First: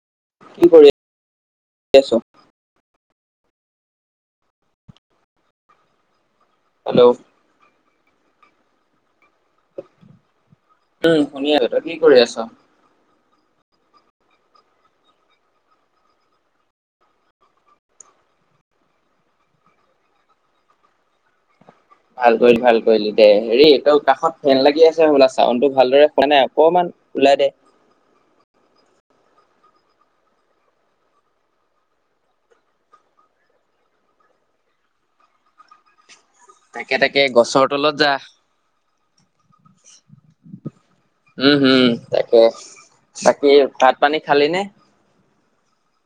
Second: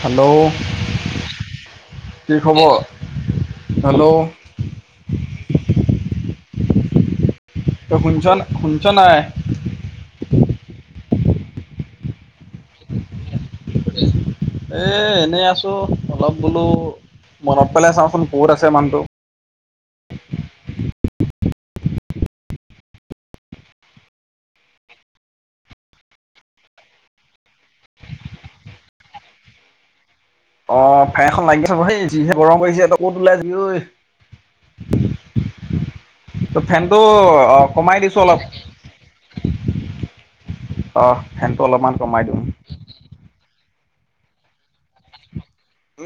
Hello কি কৰি আছ? কি খবৰ। হেল্ল'। হেল্ল'। তই শুনিছ শুনিছ নাই। উম, শুনি আছ তই কি কৰি আছ। এ এনেই আছো, অলপ বোলো। মনত পেলাই চাওঁচোন ক'ত আছে মানুহটো। ভাল কৰিলি, ভাল কৰিলি দে হেৰি তই কাষত ফেন লাগি আছে হ'বলা, চাউণ্ডটো ভালদৰে খোৱা নাই অকমান। ওলাই দে। [inaudible] অ' ফেন এখন লাগিছে ব সেই যিহে গৰম কৰিছে, তই ক'ত ওলাই যি ঐ। ত' তাকে ফেনতটো তাকে গছৰ তলত কমাই যা দিছো অলপ। অ' উম, ফেনটো হম অলপমান কমাই দিওঁ। তাকে তাকে। তাত পানী খালি নে?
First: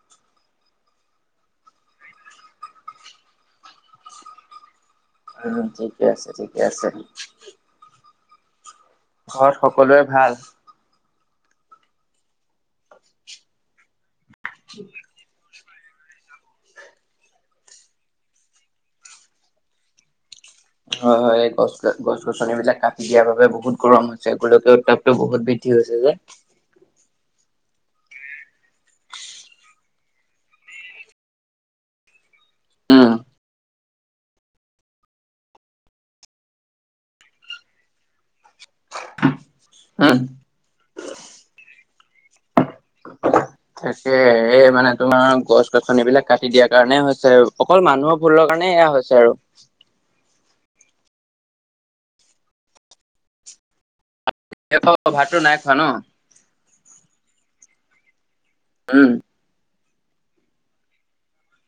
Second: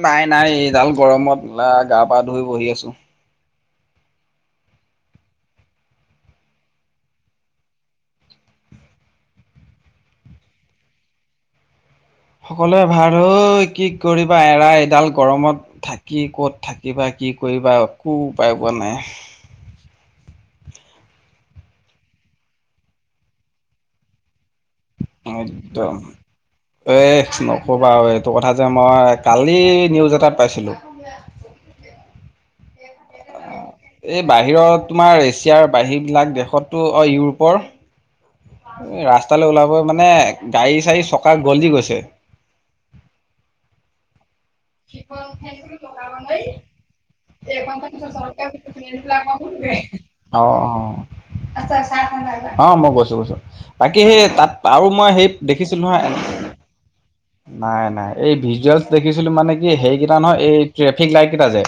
নাই নাই এইডাল গৰমতা গা-পা ধুই বহি আছো। উ ঠিকে আছে ঠিকে আছে। ঘৰত সকলোৱে ভাল। সকলোৱে ভাৰ ঐ কি কৰিবা এৰা এডাল গৰমত। থাকি ক'ত থাকিবা কি কৰিবা একো উপায় পোৱা নাই। হয়, হয় গছ গ গছ গছনিবিলাক কাটি দিয়াৰ বাবে বহুত গৰম হৈছে। ৰ'দ উত্তাপটো বহুত বৃদ্ধি একদম। হৈছে যে এ নকবা বাৰু এইটো কথা যে মই কালি নিউজ এটাত পাইছিলোঁ। [unintelligible] উম এই বাহিৰত তোমাৰ এছিয়াৰ বাহিৰ বিলাক দেশতো অ ইউৰোপৰ ৰাস্তালৈ ওলাব মানে উম। গাড়ী চাড়ী চ ককা গলি গৈছে। তাকে। এই মানে তোমাৰ গছ গছন বিলাক কাটি দিয়াৰ কাৰণে হৈছে অকল মানুহৰ ভুলৰ কাৰণে এয়া হৈছে আৰু। অ, অ, অ মই গৈছো বৈছো। বাকী সেই তাত আৰু মই সেই ভাতটো নাই খোৱা দেখিছিলো ন নহয় নাই নাই। এই ভিজুৱেলছ উম দেখিছিলো মানে কি হেৰিকেইটা নহয় এই ট্ৰেফিক লাইট কেইটা যে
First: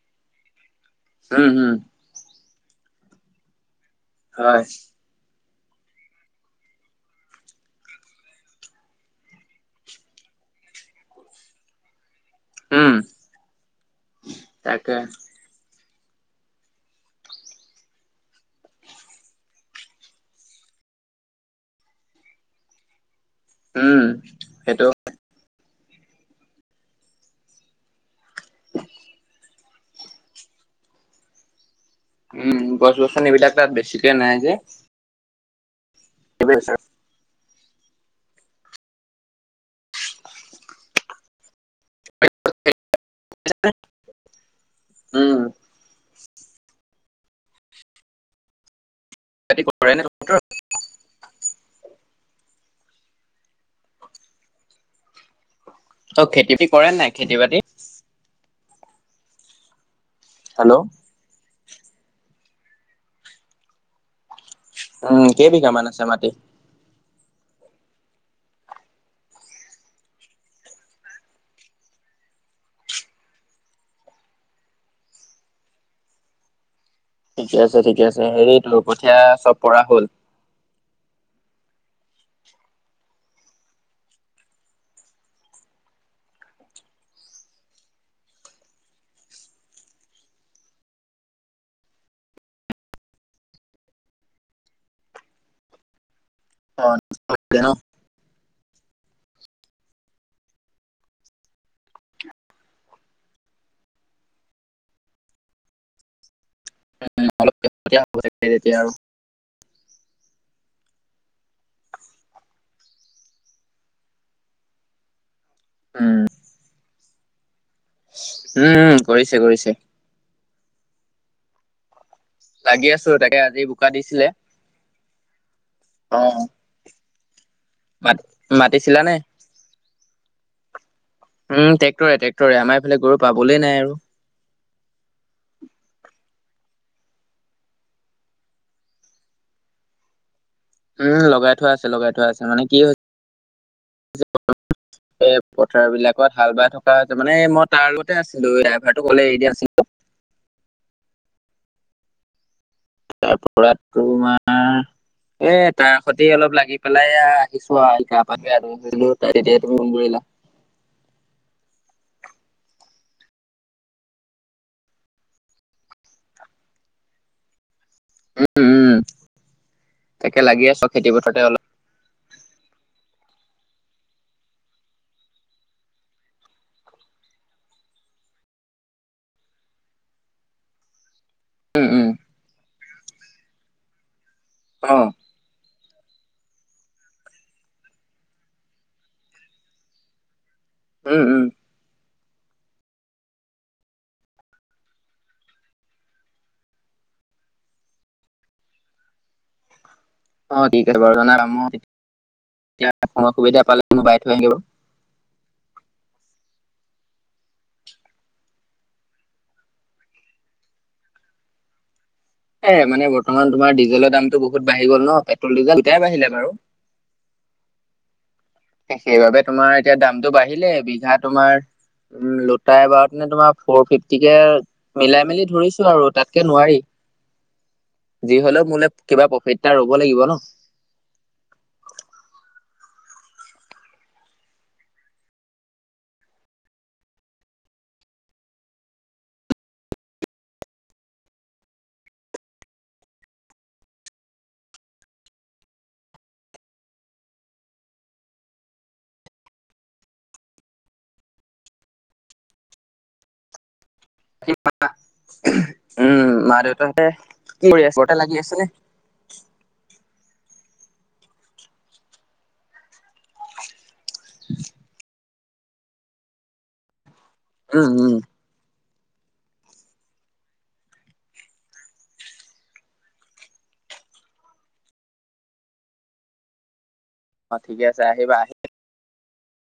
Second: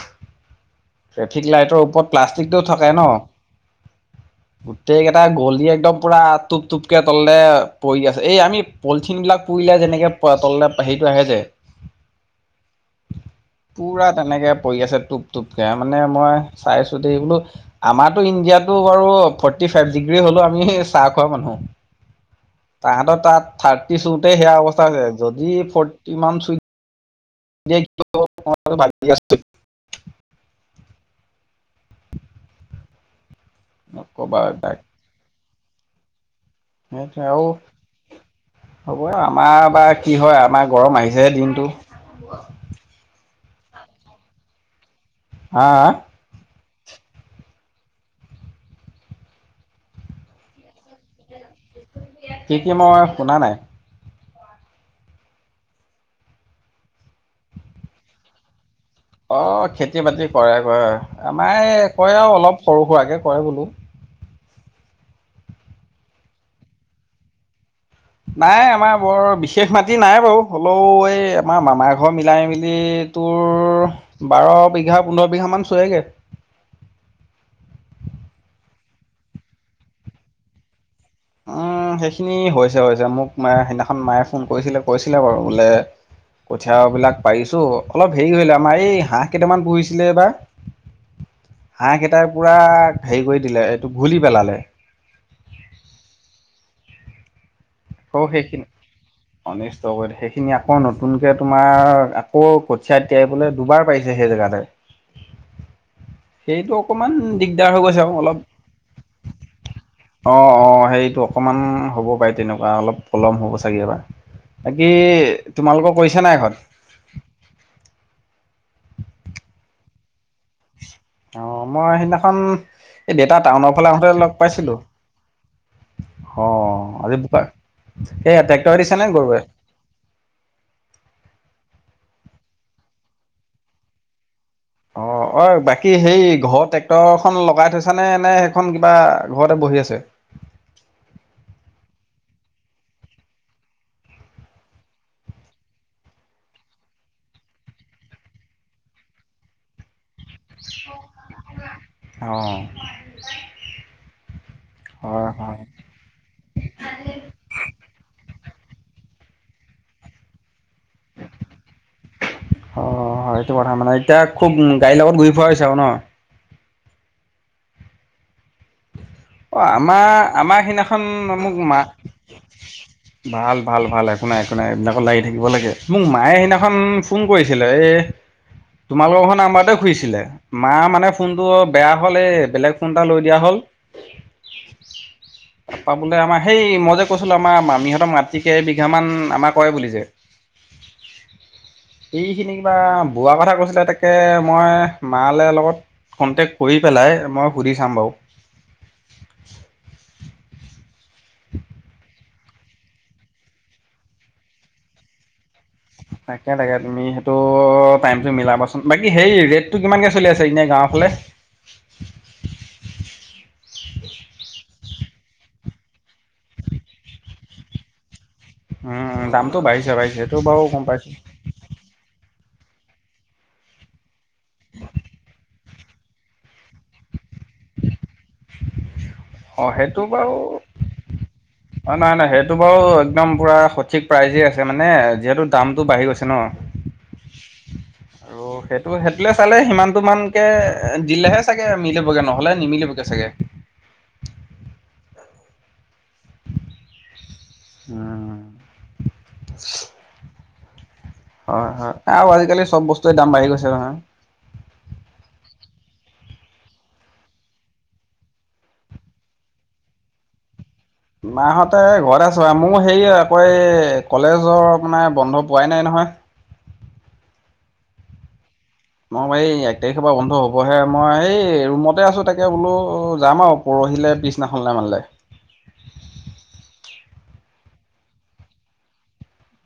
ট্ৰেফিক উম উম লাইটৰ ওপৰত প্লাষ্টিকটোও থাকে ন হয় গোটেইকটা গল একদম পুৰা টোপ টোপকে তলে পৰি আছে এই আমি পলিথিন বিলাক পুৰিলে যেনেকে প তল হেইটো আহে যে উম পুৰা তেনেকে পৰি তাকে আছে টোপ টোপকে মানে মই চাইছো দ বোলো আমাৰো ইণ্ডিয়াতো বাৰু ফৰ্টি ফাইভ ডিগ্ৰী হ'লও আমি চাহ খোৱা মানুহ তাহাঁতৰ তাত থাৰ্টি উম চোতে সেয়া সেইটো অৱস্থা আ যদি ফৰ্টি মান চুই [unintelligible] উম গছ গছন এইবিলাক ত বেছিকে নাই নকবা যে। সেই [unintelligible] হ'ব আৰু আমাৰ বা কি হয় আমাৰ গৰম আহিছেহে দিনটো [unintelligible] হা, আ [unintelligible] কি, কি মই শুনা নাই। অ খেতি বাতি কৰে নাই খেতি বাতি। অ খেতি বাতি কৰে হেল্ল' কৰে আমাৰ এই কয় আৰু অলপ সৰু সুৰাকে কয় বোলো। উম কেইবিঘামান আছে মাটি? নাই আমাৰ বৰ বিশেষ মাটি নাই বাৰু হ'লেও এই আমাৰ মামাৰ ঘৰ মিলাই মেলি তোৰ বাৰ বিঘা পোন্ধৰ বিঘা মান চোৱগে। ঠিকে আছে ঠিকে আছে হেৰিতো কঠীয়া চব পৰা হল। উ। সেইখিনি হৈছে হৈছে মোক ম সেইদিনাখন মায়ে ফোন কৰিছিলে কৈছিলে বাৰু বোলে কঠিয়া বিলাক পাৰিছো অলপ হেৰি হৈল আমাৰ এই হাঁহ কেইটামান পুহিছিলে এইবাৰ হাঁহ কেইটাই পুৰা হেৰি কৰি দিলে এইটো ঘুলি পেলালে [unintelligible] অ [unintelligible] অ সেইখিন। অনিষ্ট কৰি সেইখিনি আকৌ নতুনকে তোমাৰ আকৌ কঠিয়া তিয়াই বোলে দুবাৰ পাইছে। সেই জাগাতে। সেইটো অকণমান দিগদাৰ হৈ গৈছে আৰু অলপ তেতিয়া আৰু অ' অ' সেইটো অকমান হ'ব পাৰে তেনেকুৱা অলপ পলম হ'ব চাগে এইবাৰ। বাকি তোমালোকৰ কৰিছে নে নাই এইখন উম উম কৰিছে কৰিছে। অ' মই সেইদিনা খন লাগি আছো এই দেতা তাকে আজি টাউনৰ বোকা ফালে আহোতে দিছিলে লগ পাইছিলো। অ অঁ, আজি মাত সেয়া ট্ৰেক্টৰে মাতিছিলা দিছে নে গৰুৱে? উম ট্ৰেক্টৰে ট্ৰেক্টৰে, আমাৰ এইফালে গৰু পাবলে নাই আৰু। অ' অই বাকী সেই ঘৰৰ ট্ৰেক্টৰ খন লগাই থৈছা নে নে সেইখন কিবা ঘৰতে বহি কৰি আছে। উম লগাই থোৱা আছে লগাই থোৱা আছে মানে কি হৈছে [inaudible] এ পথাৰবিলাকত হাল বাই থকা তাৰ মানে মই তাৰ লগতে আছিলো, ড্ৰাইভাৰটোক অকলে এৰি দিয়া নাছিলো। অঁ তাৰ পৰা হয় তোমাৰ এ হয় তাৰ সতি অলপ লাগি পেলাই এয়া আহিছো আৰু এতিয়া। তোমাক যে আদৰিম কৈছিলো তেতিয়াই তুমি ফোন কৰিলা। [inaudible] অঁ' হয় তোমাৰ তাৰমানে, এতিয়া খুব গাড়ীৰ লগত ঘূৰি ফুৰা হৈছে আৰু ন? উম উম অ আমাৰ তাকে আমাৰ লাগি আছো সিদিনাখন খেতি পথাৰতে মোক অলপ মা, ভাল ভাল ভাল একো নাই একো নাই, এইবিলাকত লাগি থাকিব লাগে। মোক মায়ে সেইদিনাখন ফোন কৰিছিলে এ' তোমালোকৰখন আমাৰটোৱে খুজিছিলে, মা মানে ফোনটো উম বেয়া উম হ'ল এ বেলেগ ফোন এটা লৈ দিয়া হ'ল। অ' পাবলে আমাৰ সেই মই যে কৈছিলো আমাৰ মামীহঁতৰ মাটি কেইবিঘা মান আমাৰ কৰে বুলি যে [inaudible] উম উম এইখিনি কিবা বোৱা কথা কৈছিলে তাকে মই মালে লগত কন্টেক্ট কৰি পেলাই মই সুধি চাম বাৰু। অ' ঠিক আছে বাৰু, জানা মোৰ এতিয়া সময় সুবিধা পালে মোৰ বাই থৈ আহিব। তাকে তাকে তুমি সেইটো টাইমটো মিলাবাচোন। বাকি হেৰি ৰেটটো কিমানকে চলি আছে এনে গাঁৱত? গাঁৱৰ ফালে? এ মানে বৰ্তমান তোমাৰ ডিজেলৰ দামতটো বহুত বাঢ়ি গ'ল ন পেট্ৰল ডিজেল, তেতিয়াই বাঢ়িলে বাৰু। সে উম, সেইবাবে দামটো তোমাৰ বাঢ়িছে এতিয়া বাঢ়িছে দামটো সেইটো বাৰু বাঢ়িলে গম পাইছোঁ বিঘা তোমাৰ উম তাই এবাৰতে তোমাৰ ফৰ ফিফটিকে মিলাই মেলি ধৰিছো আৰু তাতকে নোৱাৰি। [inaudible] যি হ'লেও মোলে কিবা প্ৰফিট অঁ এটা ৰব লাগিব ন। অ নাই নাই সেইটো বাৰু একদম পুৰা সঠিক প্ৰাইজে আছে মানে যিহেতু দামটো বাঢ়ি গৈছে ন। [inaudible] আৰু সেইটো সেইটোলে চালে সিমানটো মানকে দিলেহে চাগে মিলিবগে নহ'লে নিমিলিবগে চাগে [inaudible] উম হয় হয় আৰু আজিকালি চব বস্তুৰে দাম বাঢ়ি গৈছে নহয়। [inaudible] উম, মা-দেউতাহঁতে কি কৰি আছে? ঘৰতে লাগি আছে নে? মাহঁতে ঘৰত আছে, মোৰ হেৰি আকৌ এই কলেজৰ আপোনাৰ বন্ধ পোৱাই নাই নহয়। উম উম মই এই এক তাৰিখৰ পৰা বন্ধ হবহে মই এই ৰুমতে আছো তাকে বোলো যাম আৰু পৰ [inaudible] পঢ়িলে পিছদিনাখন [inaudible] অ ঠিকে আছে আহিবা আহি [inaudible]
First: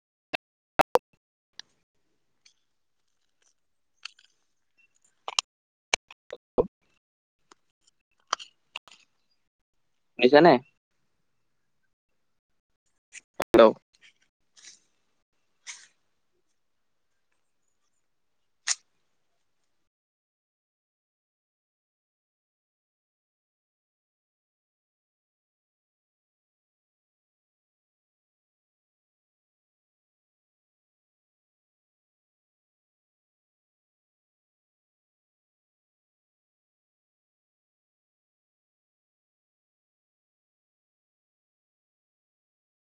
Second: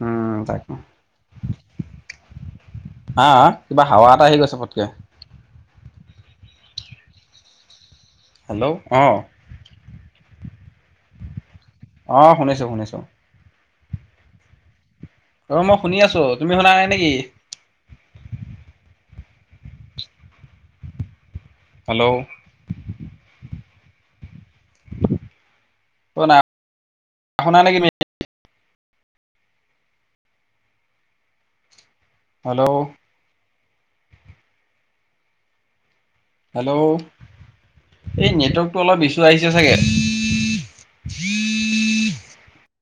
উম তাকে হা কিবা হাৱা এটা আহি গৈছে পটকে হেল্ল' অঁ [inaudible] নে অ শুনিছো শুনিছো হেল্ল' অ মই শুনি আছো তুমি শুনা নাই নেকি হেল্ল' অ নাই শুনা নেকি [inaudible] হেল্ল' হেল্ল' এই নেটৱৰ্কটো অলপ ইছু আহিছে চাগে [inaudible]